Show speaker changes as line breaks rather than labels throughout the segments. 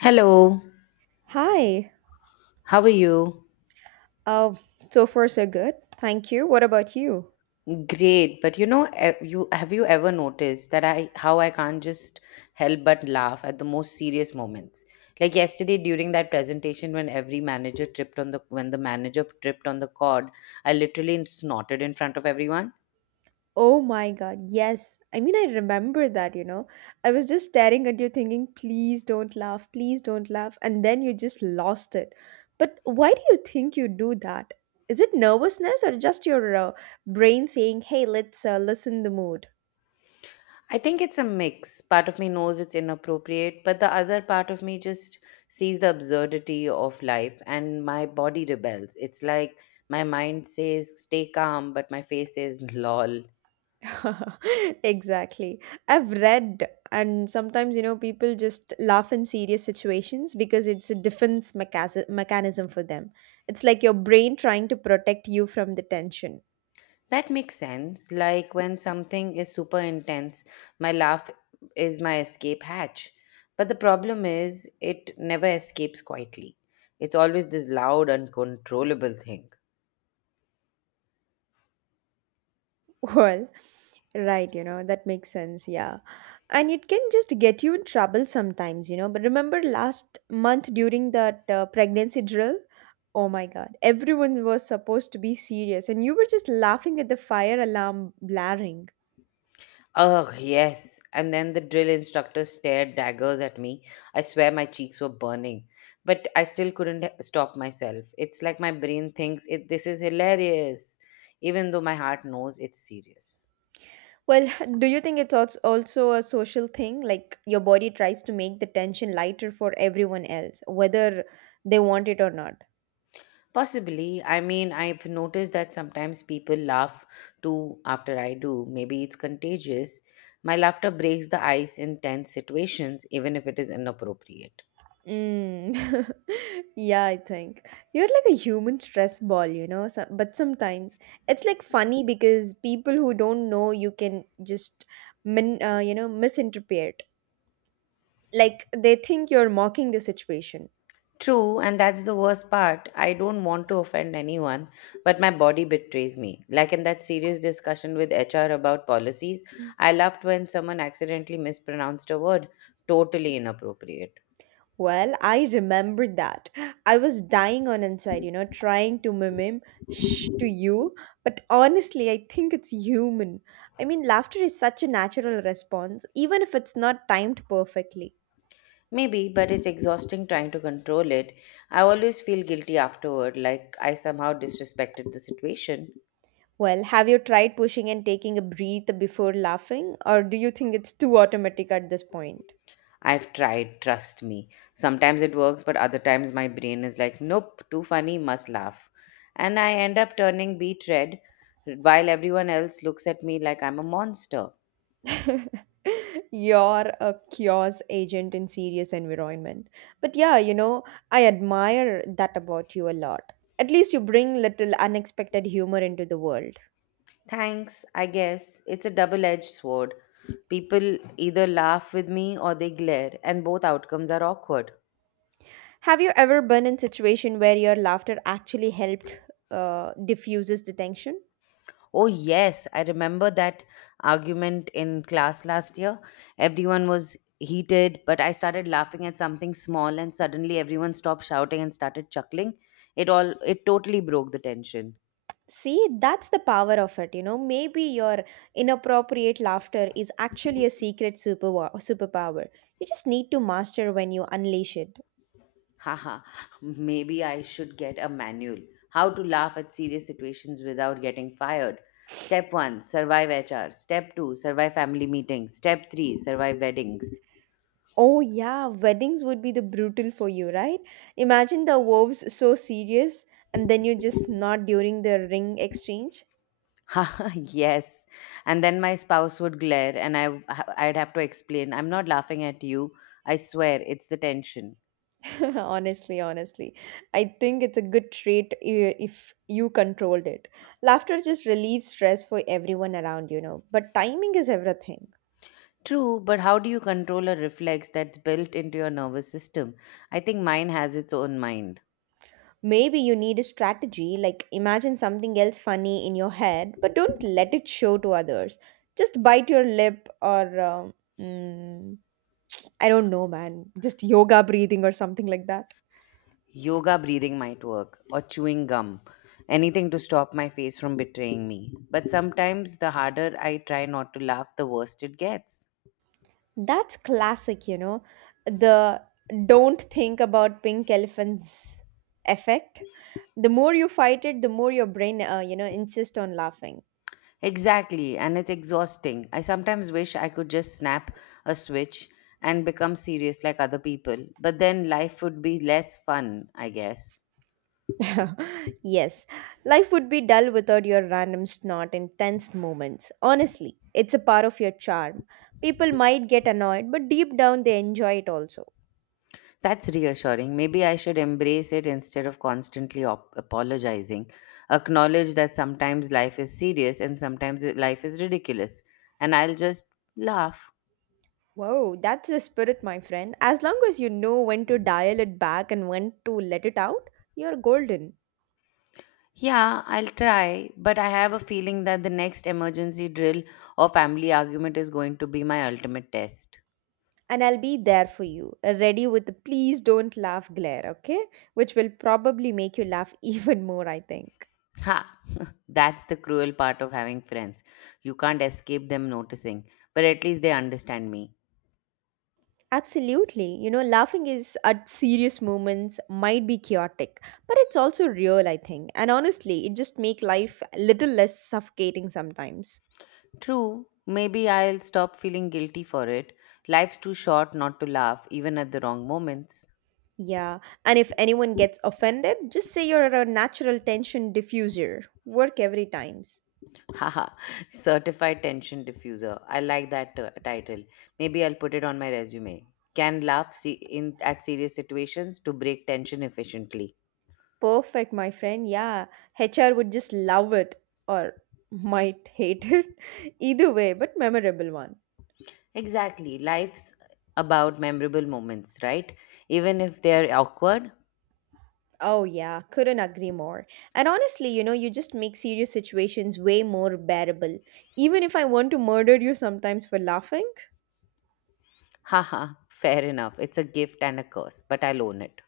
Hello,
Hi.
how are you?
Uh, so far so good. Thank you. What about you?
Great, but you know, you have you ever noticed that I how I can't just help but laugh at the most serious moments? Like yesterday during that presentation when every manager tripped on the when the manager tripped on the cord, I literally snorted in front of everyone.
Oh my God. Yes. I mean, I remember that. I was just staring at you thinking, please don't laugh, please don't laugh. And then you just lost it. But why do you think you do that? Is it nervousness or just your brain saying, hey, let's listen the mood?
I think it's a mix. Part of me knows it's inappropriate, but the other part of me just sees the absurdity of life and my body rebels. It's like my mind says, stay calm, but my face says, lol.
Exactly. I've read, and sometimes, people just laugh in serious situations because it's a defense mechanism for them. It's like your brain trying to protect you from the tension.
That makes sense. Like when something is super intense, my laugh is my escape hatch. But the problem is, it never escapes quietly. It's always this loud, uncontrollable thing.
Well, right, that makes sense, yeah. And it can just get you in trouble sometimes. But remember last month during that pregnancy drill? Oh my God, everyone was supposed to be serious, and you were just laughing at the fire alarm blaring.
Ugh, yes. And then the drill instructor stared daggers at me. I swear my cheeks were burning. But I still couldn't stop myself. It's like my brain thinks it this is hilarious, even though my heart knows it's serious.
Well, do you think it's also a social thing? Like your body tries to make the tension lighter for everyone else, whether they want it or not.
Possibly. I mean, I've noticed that sometimes people laugh too after I do. Maybe it's contagious. My laughter breaks the ice in tense situations, even if it is inappropriate.
Mm. Yeah, I think you're like a human stress ball. So, but sometimes it's like funny because people who don't know you can just, misinterpret. Like they think you're mocking the situation.
True, and that's the worst part. I don't want to offend anyone, but my body betrays me. Like in that serious discussion with HR about policies, I laughed when someone accidentally mispronounced a word. Totally inappropriate.
Well, I remember that. I was dying on inside, trying to mimim shh to you, but honestly, I think it's human. I mean, laughter is such a natural response, even if it's not timed perfectly.
Maybe, but it's exhausting trying to control it. I always feel guilty afterward, like I somehow disrespected the situation.
Well, have you tried pushing and taking a breath before laughing, or do you think it's too automatic at this point?
I've tried, trust me. Sometimes it works, but other times my brain is like, nope, too funny, must laugh. And I end up turning beet red while everyone else looks at me like I'm a monster.
You're a chaos agent in serious environment. But yeah, I admire that about you a lot. At least you bring little unexpected humor into the world.
Thanks, I guess. It's a double edged sword. People either laugh with me or they glare, and both outcomes are awkward.
Have you ever been in situation where your laughter actually helped diffuses the tension?
Oh, yes, I remember that argument in class last year. Everyone was heated, but I started laughing at something small and suddenly everyone stopped shouting and started chuckling. It totally broke the tension.
See, that's the power of it. Maybe your inappropriate laughter is actually a secret super superpower. You just need to master when you unleash it.
Haha, maybe I should get a manual. How to laugh at serious situations without getting fired. Step 1, survive HR. Step 2, survive family meetings. Step 3, survive weddings.
Oh, yeah, weddings would be the brutal for you, right? Imagine the vows so serious and then you're just not during the ring exchange.
yes. And then my spouse would glare and I'd have to explain, I'm not laughing at you. I swear it's the tension.
Honestly, honestly, I think it's a good trait if you controlled it. Laughter just relieves stress for everyone around, but timing is everything.
True, but how do you control a reflex that's built into your nervous system? I think mine has its own mind.
Maybe you need a strategy, like imagine something else funny in your head, but don't let it show to others. Just bite your lip or mm, I don't know, man. Just yoga breathing or something like that.
Yoga breathing might work, or chewing gum. Anything to stop my face from betraying me. But sometimes the harder I try not to laugh, the worse it gets.
That's classic. The don't think about pink elephants effect. The more you fight it, the more your brain insist on laughing.
Exactly, and it's exhausting. I sometimes wish I could just snap a switch and become serious like other people, but then life would be less fun, I guess.
Yes, life would be dull without your random snort and tense moments. Honestly, it's a part of your charm. People might get annoyed, but deep down they enjoy it also.
That's reassuring. Maybe I should embrace it instead of constantly apologizing. Acknowledge that sometimes life is ridiculous, and I'll just laugh.
Whoa, that's the spirit, my friend. As long as you know when to dial it back and when to let it out, you're golden.
Yeah, I'll try, but I have a feeling that the next emergency drill or family argument is going to be my ultimate test.
And I'll be there for you, ready with the please don't laugh glare, okay? Which will probably make you laugh even more, I think.
Ha! That's the cruel part of having friends. You can't escape them noticing, but at least they understand me.
Absolutely. You know, laughing is at serious moments might be chaotic, but it's also real, I think. And honestly, it just make life a little less suffocating sometimes.
True, maybe I'll stop feeling guilty for it. Life's too short not to laugh, even at the wrong moments.
Yeah, and if anyone gets offended, just say you're a natural tension diffuser. Work every times.
Haha, certified tension diffuser. I like that title. Maybe I'll put it on my resume. Can laugh se- in at serious situations to break tension efficiently.
Perfect, my friend. Yeah, HR would just love it or might hate it. Either way, but memorable one.
Exactly. Life's about memorable moments, right? Even if they are awkward,
Oh yeah, couldn't agree more. And honestly, you just make serious situations way more bearable. Even if I want to murder you sometimes for laughing,
haha, fair enough. It's a gift and a curse, but I'll own it.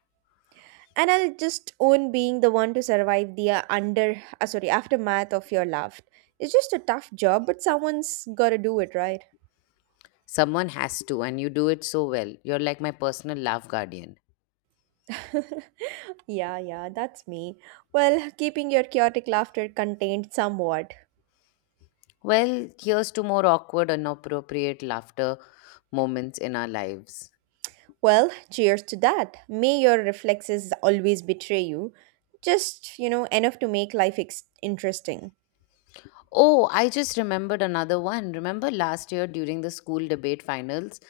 and I'll just own being the one to survive the under sorry aftermath of your laugh. It's just a tough job, but someone's got to do it, right?
Someone has to, and you do it so well. You're like my personal laugh guardian.
Yeah, yeah, that's me. Well, keeping your chaotic laughter contained somewhat.
Well, here's to more awkward, inappropriate laughter moments in our lives.
Well, cheers to that. May your reflexes always betray you. Just, you know, enough to make life interesting.
Oh, I just remembered another one. Remember last year during the school debate finals,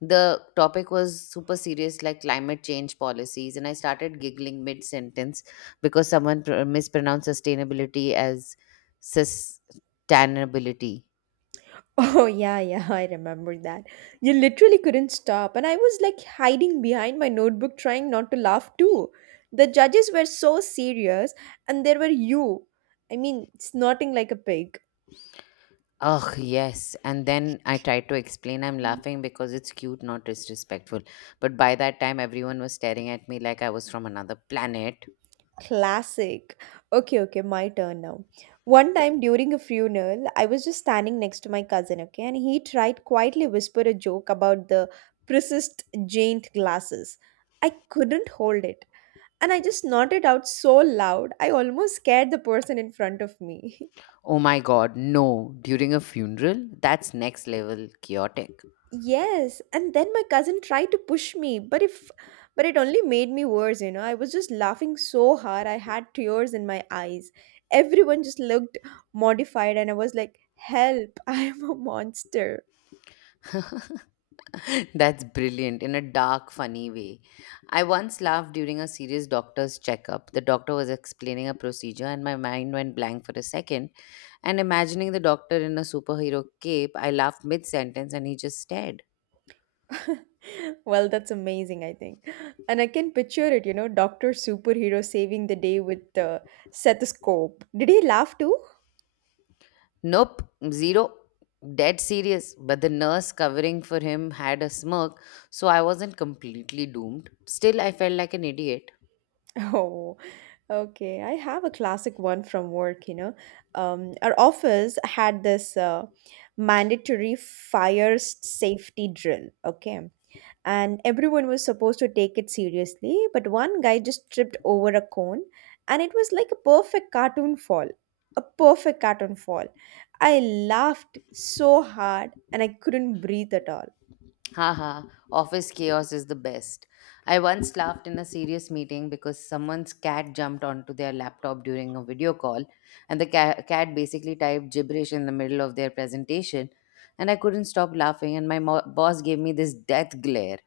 the topic was super serious, like climate change policies, and I started giggling mid sentence because someone mispronounced sustainability as sustainability.
Oh, yeah, yeah, I remember that. You literally couldn't stop, and I was like hiding behind my notebook trying not to laugh too. The judges were so serious, and there were you. I mean, snorting like a pig.
Ugh, yes. And then I tried to explain I'm laughing because it's cute, not disrespectful. But by that time, everyone was staring at me like I was from another planet.
Classic. Okay, okay, my turn now. One time during a funeral, I was just standing next to my cousin, okay, and he tried quietly whisper a joke about the precist Jane glasses. I couldn't hold it. And I just nodded out so loud, I almost scared the person in front of me.
Oh my god, no. During a funeral? That's next level chaotic.
Yes, and then my cousin tried to push me, but if but it only made me worse, you know. I was just laughing so hard, I had tears in my eyes. Everyone just looked mortified and I was like, "Help, I am a monster."
That's brilliant in a dark, funny way. I once laughed during a serious doctor's checkup. The doctor was explaining a procedure, and my mind went blank for a second. And imagining the doctor in a superhero cape, I laughed mid sentence and he just stared.
Well, that's amazing, I think. And I can picture it, Doctor Superhero saving the day with the stethoscope. Did he laugh too?
Nope, zero. Dead serious. But the nurse covering for him had a smirk, so I wasn't completely doomed. Still, I felt like an idiot.
Oh, okay. I have a classic one from work, you know. Our office had this mandatory safety drill, okay? And everyone was supposed to take it seriously, but one guy just tripped over a cone, and it was like a perfect cartoon fall. A perfect cartoon fall. I laughed so hard and I couldn't breathe at all.
Haha, office chaos is the best. I once laughed in a serious meeting because someone's cat jumped onto their laptop during a video call, and the cat basically typed gibberish in the middle of their presentation, and I couldn't stop laughing, and my boss gave me this death glare.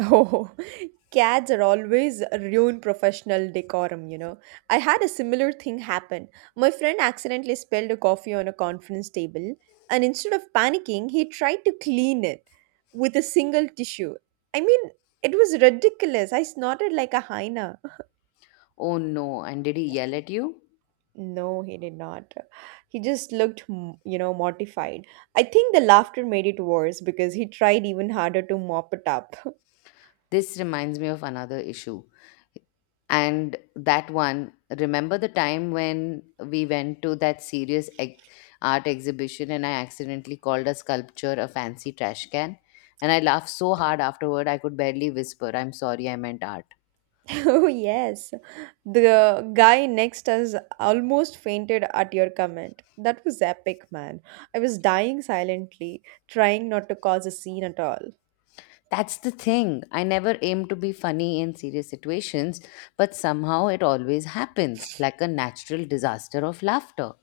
Oh, cats are always ruin professional decorum, you know. I had a similar thing happen. My friend accidentally spilled a coffee on a conference table, and instead of panicking, he tried to clean it with a single tissue. I mean, it was ridiculous. I snorted like a hyena.
Oh no, and did he yell at you?
No, he did not. He just looked, mortified. I think the laughter made it worse because he tried even harder to mop it up.
This reminds me of another issue. And that one, remember the time when we went to that serious art exhibition and I accidentally called a sculpture a fancy trash can? And I laughed so hard afterward, I could barely whisper, I'm sorry, I meant art.
Oh, yes. The guy next us almost fainted at your comment. That was epic, man. I was dying silently, trying not to cause a scene at all.
That's the thing. I never aim to be funny in serious situations, but somehow it always happens like a natural disaster of laughter.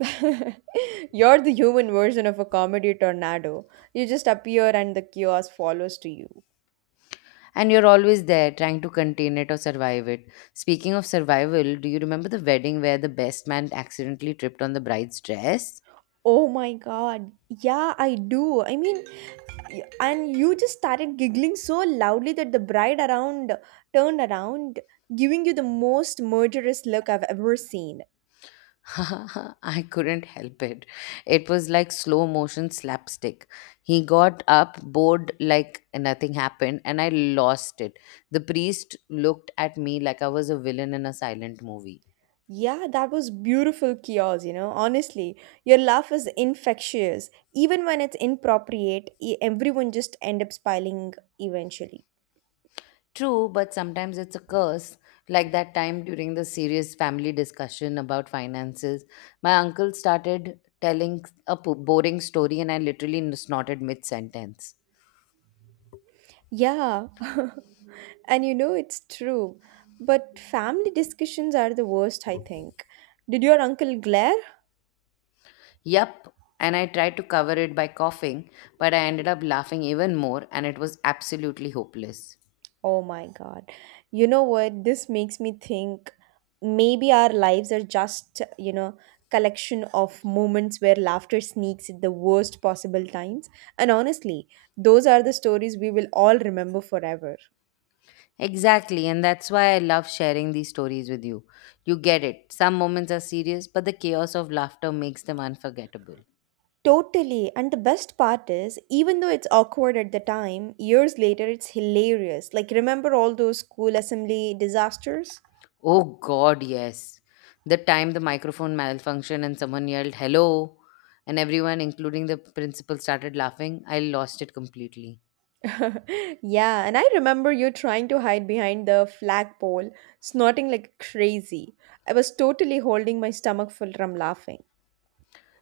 You're the human version of a comedy tornado. You just appear and the chaos follows to you.
And you're always there trying to contain it or survive it. Speaking of survival, do you remember the wedding where the best man accidentally tripped on the bride's dress?
Oh my god. Yeah, I do. I mean, and you just started giggling so loudly that the bride around turned around, giving you the most murderous look I've ever seen.
I couldn't help it. It was like slow motion slapstick. He got up, bored like nothing happened, and I lost it. The priest looked at me like I was a villain in a silent movie.
Yeah, that was beautiful, Kios, you know. Honestly, your laugh is infectious. Even when it's inappropriate, everyone just end up smiling eventually.
True, but sometimes it's a curse. Like that time during the serious family discussion about finances, my uncle started telling a boring story and I literally snorted mid sentence.
Yeah. And you know it's true. But family discussions are the worst, I think. Did your uncle glare?
Yup. And I tried to cover it by coughing, but I ended up laughing even more and it was absolutely hopeless.
Oh my God. You know what? This makes me think maybe our lives are just, you know, collection of moments where laughter sneaks at the worst possible times. And honestly, those are the stories we will all remember forever.
Exactly, and that's why I love sharing these stories with you. You get it. Some moments are serious, but the chaos of laughter makes them unforgettable.
Totally. And the best part is, even though it's awkward at the time, years later it's hilarious. Like, remember all those school assembly disasters?
Oh God, yes. The time the microphone malfunctioned and someone yelled, hello, and everyone, including the principal, started laughing, I lost it completely.
Yeah, and I remember you trying to hide behind the flagpole, snorting like crazy. I was totally holding my stomach full from laughing.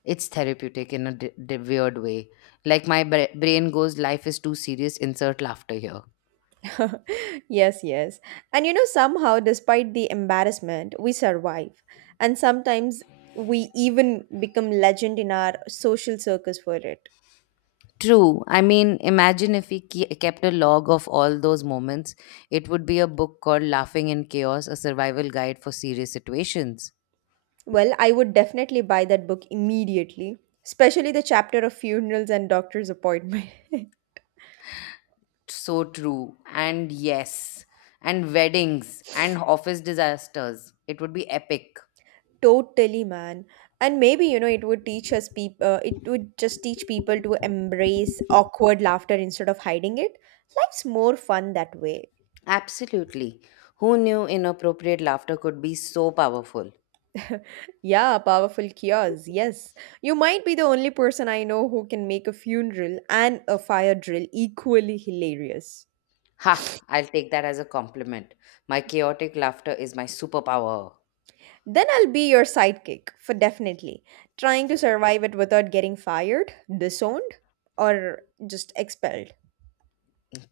It's therapeutic in a weird way. Like my brain goes, life is too serious, insert laughter here.
Yes, yes. And you know, somehow, despite the embarrassment, we survive. And sometimes we even become legend in our social circles for it.
True. I mean, imagine if we kept a log of all those moments, it would be a book called Laughing in Chaos, a survival guide for serious situations.
Well, I would definitely buy that book immediately, especially the chapter of funerals and doctor's appointment.
So true. And yes, and weddings and office disasters. It would be epic.
Totally, man. And maybe, you know, it would teach us it would just teach people to embrace awkward laughter instead of hiding it. Life's more fun that way.
Absolutely. Who knew inappropriate laughter could be so powerful?
Yeah, powerful cures. Yes. You might be the only person I know who can make a funeral and a fire drill equally hilarious.
Ha, I'll take that as a compliment. My chaotic laughter is my superpower.
Then I'll be your sidekick, for definitely. Trying to survive it without getting fired, disowned, or just expelled.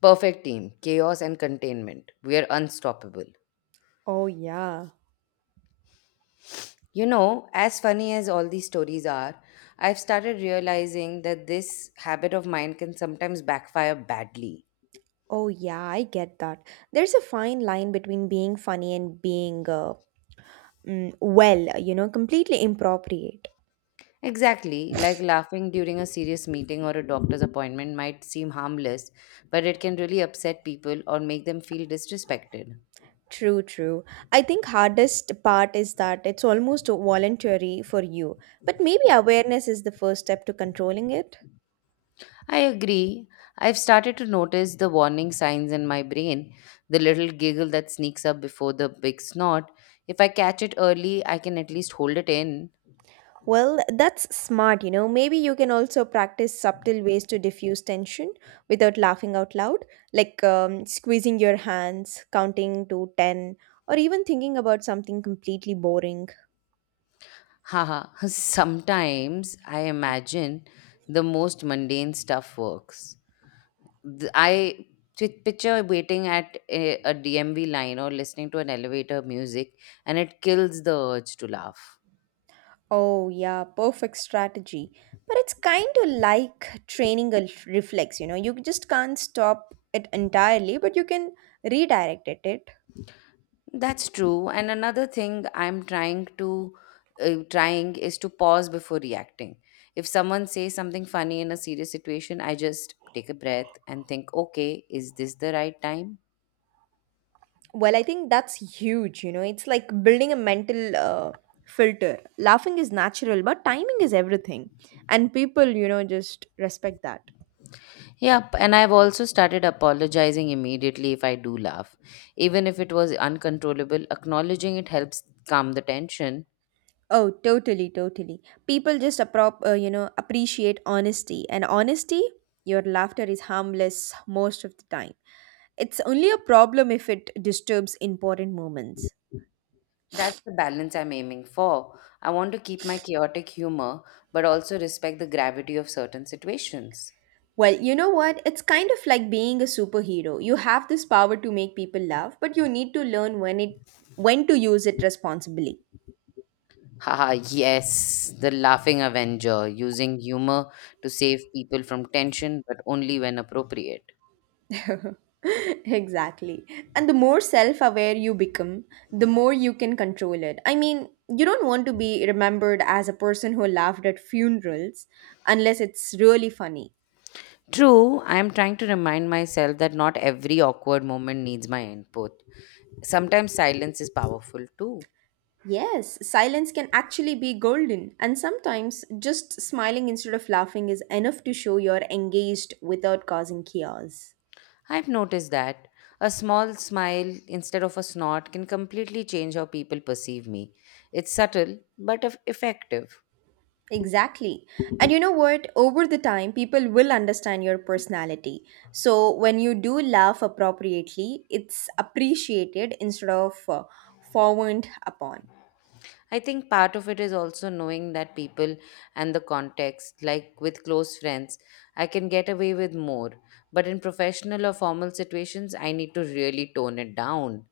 Perfect team, chaos and containment. We are unstoppable.
Oh, yeah.
You know, as funny as all these stories are, I've started realizing that this habit of mine can sometimes backfire badly.
Oh, yeah, I get that. There's a fine line between being funny and being, well, you know, completely inappropriate.
Exactly, like laughing during a serious meeting or a doctor's appointment might seem harmless, but it can really upset people or make them feel disrespected.
True, true. I think hardest part is that it's almost voluntary for you, but maybe awareness is the first step to controlling it.
I agree. I've started to notice the warning signs in my brain, the little giggle that sneaks up before the big snort. If I catch it early, I can at least hold it in.
Well, that's smart, you know. Maybe you can also practice subtle ways to diffuse tension without laughing out loud, like squeezing your hands, counting to 10, or even thinking about something completely boring.
Haha, sometimes I imagine the most mundane stuff works. I picture waiting at a, DMV line or listening to an elevator music, and it kills the urge to laugh.
Oh, yeah, perfect strategy. But it's kind of like training a reflex, you know, you just can't stop it entirely, but you can redirect it.
That's true. And another thing I'm trying to trying is to pause before reacting. If someone says something funny in a serious situation, I just take a breath and think, okay, is this the right time?
Well, I think that's huge, it's like building a mental filter. Laughing is natural, but timing is everything. And people just respect that.
Yep. And I've also started apologizing immediately if I do laugh, even if it was uncontrollable. Acknowledging it helps calm the tension.
Oh, totally, totally. People just appreciate honesty. And honesty, your laughter is harmless most of the time. It's only a problem if it disturbs important moments.
That's the balance I'm aiming for. I want to keep my chaotic humor, but also respect the gravity of certain situations.
Well, you know what? It's kind of like being a superhero. You have this power to make people laugh, but you need to learn when to use it responsibly.
Haha, yes, the laughing Avenger, using humor to save people from tension, but only when appropriate.
Exactly. And the more self-aware you become, the more you can control it. I mean, you don't want to be remembered as a person who laughed at funerals unless it's really funny.
True, I am trying to remind myself that not every awkward moment needs my input. Sometimes silence is powerful too.
Yes, silence can actually be golden, and sometimes just smiling instead of laughing is enough to show you're engaged without causing chaos.
I've noticed that a small smile instead of a snort can completely change how people perceive me. It's subtle but effective.
Exactly. And you know what? Over the time, people will understand your personality. So when you do laugh appropriately, it's appreciated instead of frowned upon.
I think part of it is also knowing that people and the context, like with close friends, I can get away with more. But in professional or formal situations, I need to really tone it down.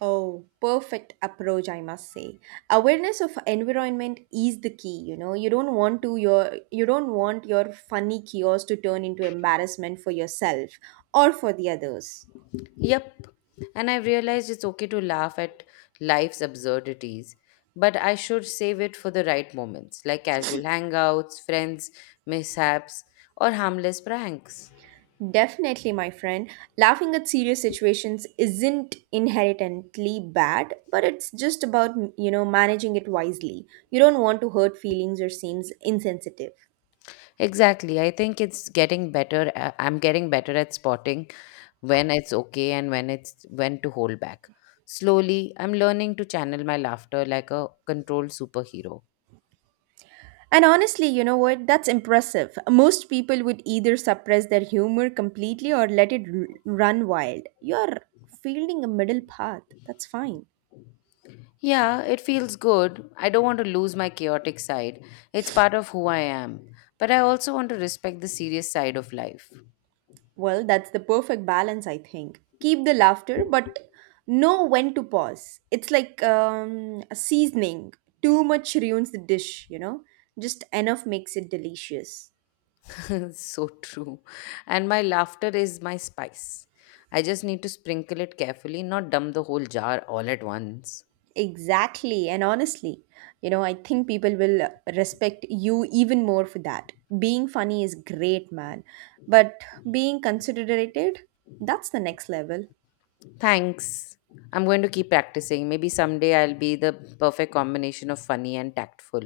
Oh, perfect approach, I must say. Awareness of environment is the key, you know. You don't want to your you don't want your funny chaos to turn into embarrassment for yourself or for the others.
Yep. And I have realized it's okay to laugh at life's absurdities, but I should save it for the right moments, like casual hangouts, friends, mishaps, or harmless pranks.
Definitely, my friend. Laughing at serious situations isn't inherently bad, but it's just about, you know, managing it wisely. You don't want to hurt feelings or seems insensitive.
Exactly. I think it's getting better. I'm getting better at spotting when it's okay and when to hold back. Slowly, I'm learning to channel my laughter like a controlled superhero.
And honestly, you know what? That's impressive. Most people would either suppress their humor completely or let run wild. You're fielding a middle path. That's fine.
Yeah, it feels good. I don't want to lose my chaotic side. It's part of who I am. But I also want to respect the serious side of life.
Well, that's the perfect balance, I think. Keep the laughter, but know when to pause. It's like a seasoning. Too much ruins the dish, you know? Just enough makes it delicious.
So true. And my laughter is my spice. I just need to sprinkle it carefully, not dump the whole jar all at once.
Exactly. And honestly, you know, I think people will respect you even more for that. Being funny is great, man. But being considerate, that's the next level.
Thanks. I'm going to keep practicing. Maybe someday I'll be the perfect combination of funny and tactful.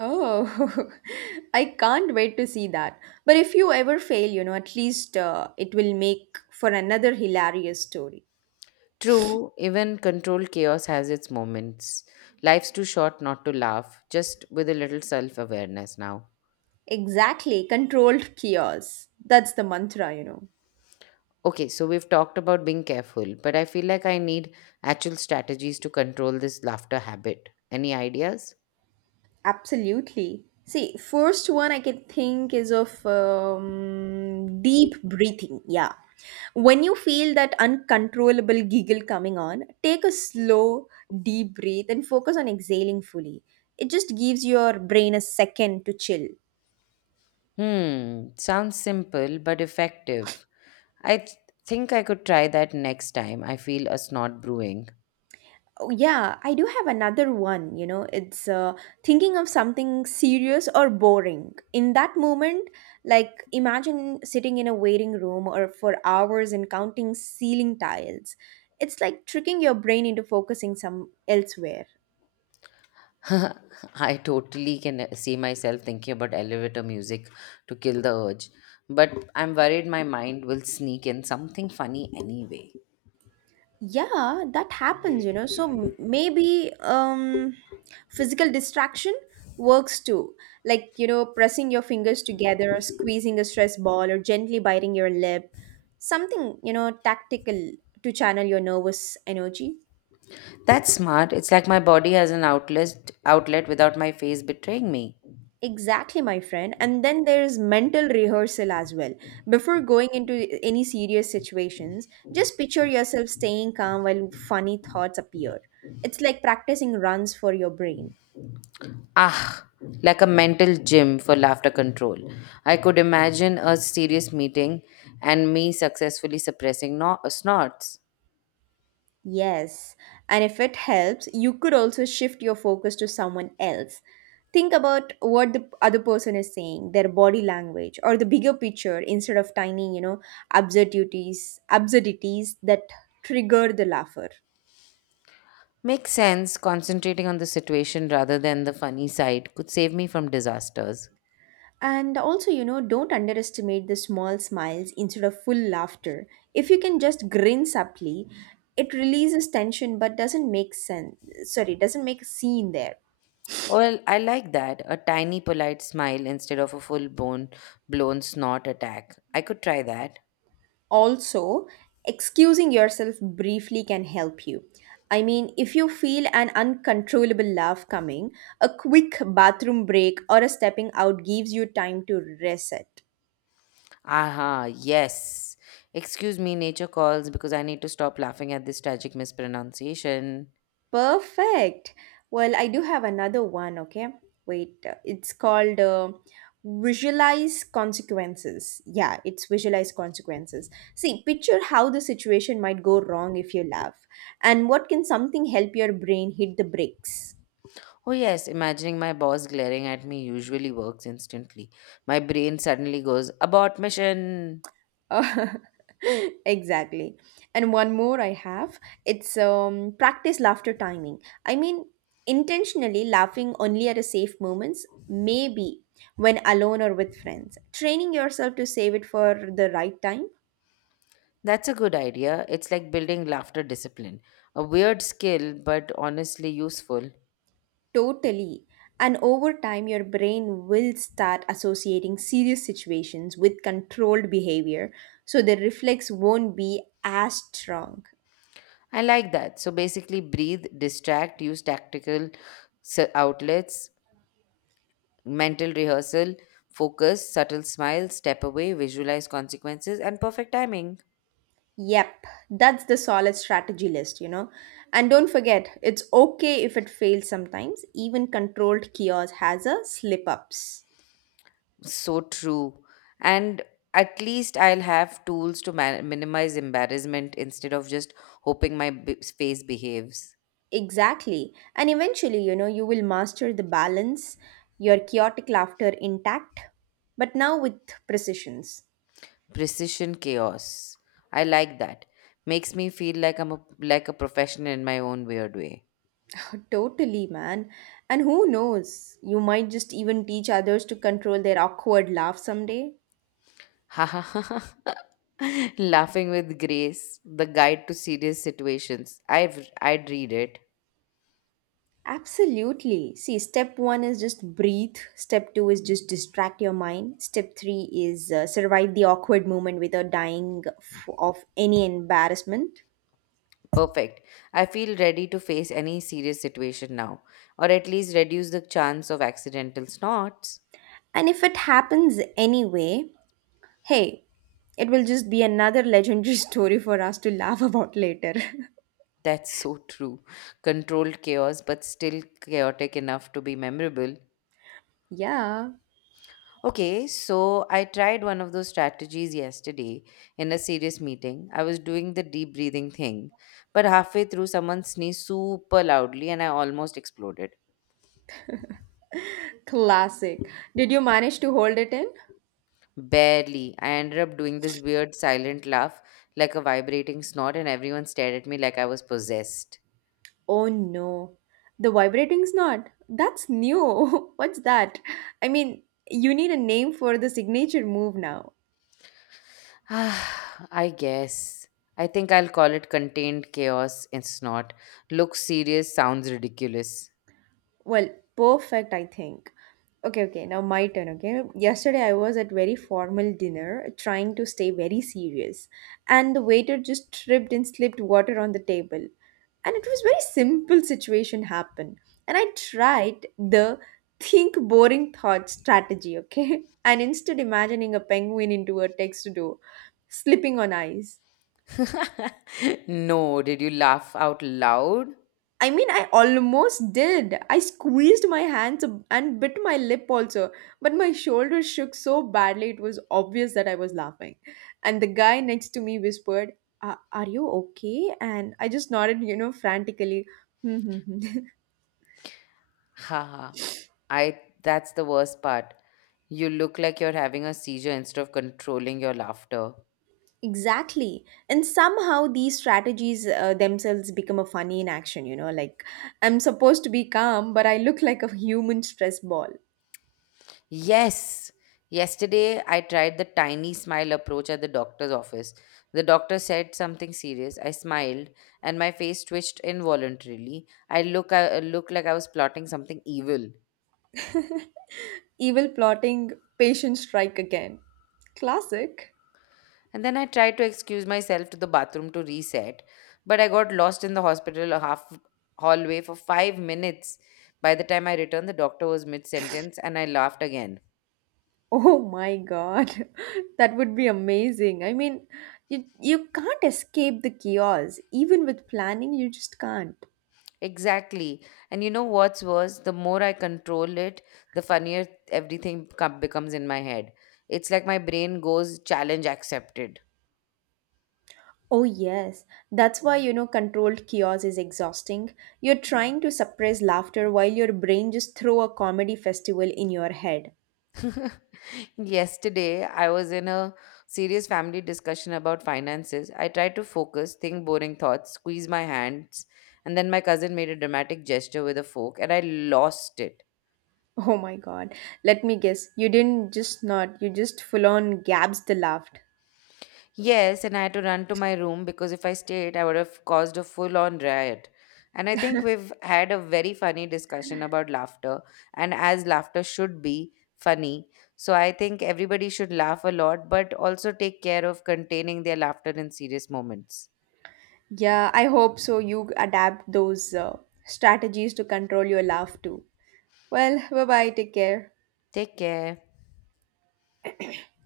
Oh, I can't wait to see that. But if you ever fail, you know, at least it will make for another hilarious story.
True, even controlled chaos has its moments. Life's too short not to laugh, just with a little self awareness now.
Exactly. Controlled chaos. That's the mantra, you know.
Okay, so we've talked about being careful, but I feel like I need actual strategies to control this laughter habit. Any ideas?
Absolutely. See, first one I can think is of deep breathing. Yeah. When you feel that uncontrollable giggle coming on, take a slow, deep breath and focus on exhaling fully. It just gives your brain a second to chill.
Hmm, sounds simple but effective. I th- think I could try that next time I feel a snot brewing.
Oh, yeah, I do have another one. You know, it's thinking of something serious or boring. In that moment, like imagine sitting in a waiting room or for hours and counting ceiling tiles. It's like tricking your brain into focusing some elsewhere.
I totally can see myself thinking about elevator music to kill the urge, but I'm worried my mind will sneak in something funny anyway.
Yeah, that happens, you know. So maybe physical distraction works too, like, you know, pressing your fingers together or squeezing a stress ball or gently biting your lip, something, you know, tactical to channel your nervous energy.
That's smart. It's like my body has an outlet without my face betraying me.
Exactly, my friend. And then there's mental rehearsal as well. Before going into any serious situations, just picture yourself staying calm while funny thoughts appear. It's like practicing runs for your brain.
Ah, like a mental gym for laughter control. I could imagine a serious meeting and me successfully suppressing snorts.
Yes, and if it helps, you could also shift your focus to someone else. Think about what the other person is saying, their body language, or the bigger picture instead of tiny, you know, absurdities that trigger the laugher.
Makes sense. Concentrating on the situation rather than the funny side could save me from disasters.
And also, you know, don't underestimate the small smiles instead of full laughter. If you can just grin subtly, it releases tension but doesn't make sense. Sorry, doesn't make a scene there.
Well, I like that. A tiny polite smile instead of a full blown snort attack. I could try that.
Also, excusing yourself briefly can help you. I mean, if you feel an uncontrollable laugh coming, a quick bathroom break or a stepping out gives you time to reset.
Aha, yes. Excuse me, nature calls because I need to stop laughing at this tragic mispronunciation.
Perfect. Well, I do have another one, okay? Wait, it's called visualize consequences. Yeah, it's visualize consequences. See, picture how the situation might go wrong if you laugh, and what can something help your brain hit the brakes?
Oh, yes, imagining my boss glaring at me usually works instantly. My brain suddenly goes, abort mission!
Uh, exactly. And one more I have. It's practice laughter timing. I mean, intentionally laughing only at a safe moments, maybe when alone or with friends. Training yourself to save it for the right time.
That's a good idea. It's like building laughter discipline. A weird skill, but honestly useful.
Totally. And over time, your brain will start associating serious situations with controlled behavior, so the reflex won't be as strong.
I like that. So basically, breathe, distract, use tactical outlets, mental rehearsal, focus, subtle smile, step away, visualize consequences, and perfect timing.
Yep, that's the solid strategy list, you know. And don't forget, it's okay if it fails sometimes. Even controlled chaos has a slip ups.
So true. And at least I'll have tools to minimize embarrassment instead of just hoping my face behaves.
Exactly. And eventually, you know, you will master the balance, your chaotic laughter intact, but now with precisions.
Precision chaos. I like that. Makes me feel like like a professional in my own weird way.
Totally, man. And who knows, you might just even teach others to control their awkward laugh someday.
Laughing with Grace, the guide to serious situations. I'd read it.
Absolutely. See, step one is just breathe. Step two is just distract your mind. Step three is survive the awkward moment without of any embarrassment.
Perfect. I feel ready to face any serious situation now, or at least reduce the chance of accidental snorts.
And if it happens anyway, hey, it will just be another legendary story for us to laugh about later.
That's so true. Controlled chaos, but still chaotic enough to be memorable.
Yeah.
Okay, so I tried one of those strategies yesterday in a serious meeting. I was doing the deep breathing thing, but halfway through, someone sneezed super loudly and I almost exploded.
Classic. Did you manage to hold it in?
Barely. I ended up doing this weird silent laugh, like a vibrating snort, and everyone stared at me like I was possessed.
Oh no, the vibrating's not. That's new. What's that? I mean, you need a name for the signature move now.
Ah, I guess. I think I'll call it contained chaos and snort. Looks serious, sounds ridiculous.
Well, perfect, I think. Okay, okay, now my turn, okay? Yesterday I was at very formal dinner trying to stay very serious, and the waiter just tripped and slipped water on the table. And it was very simple situation happened. And I tried the think boring thought strategy, okay? And instead imagining a penguin into a text door, slipping on ice.
No, did you laugh out loud?
I mean, I almost did. I squeezed and bit my lip also, but my shoulders shook so badly it was obvious that I was laughing. And the guy next to me whispered, " Are you okay? And I just nodded, you know, frantically.
Haha. I that's the worst part. You look like you're having a seizure instead of controlling your laughter.
Exactly. And somehow these strategies themselves become a funny in action, you know, like I'm supposed to be calm, but I look like a human stress ball.
Yes. Yesterday I tried the tiny smile approach at the doctor's office. The doctor said something serious. I smiled and my face twitched involuntarily. I looked like I was plotting something evil.
Evil plotting, patient strike again. Classic.
And then I tried to excuse myself to the bathroom to reset, but I got lost in the hospital half hallway for 5 minutes. By the time I returned, the doctor was mid sentence and I laughed again.
Oh my God, that would be amazing. I mean, you can't escape the chaos. Even with planning, you just can't.
Exactly. And you know what's worse? The more I control it, the funnier everything becomes in my head. It's like my brain goes challenge accepted.
Oh yes, that's why, you know, controlled chaos is exhausting. You're trying to suppress laughter while your brain just throw a comedy festival in your head.
Yesterday, I was in a serious family discussion about finances. I tried to focus, think boring thoughts, squeeze my hands, and then my cousin made a dramatic gesture with a fork, and I lost it.
Oh my God, let me guess. You didn't just not. You just full on gabs the laughed.
Yes, and I had to run to my room because if I stayed, I would have caused a full on riot. And I think we've had a very funny discussion about laughter, and as laughter should be funny. So I think everybody should laugh a lot, but also take care of containing their laughter in serious moments.
Yeah, I hope so. You adapt those strategies to control your laugh too. Well, bye bye. Take care.
Take care.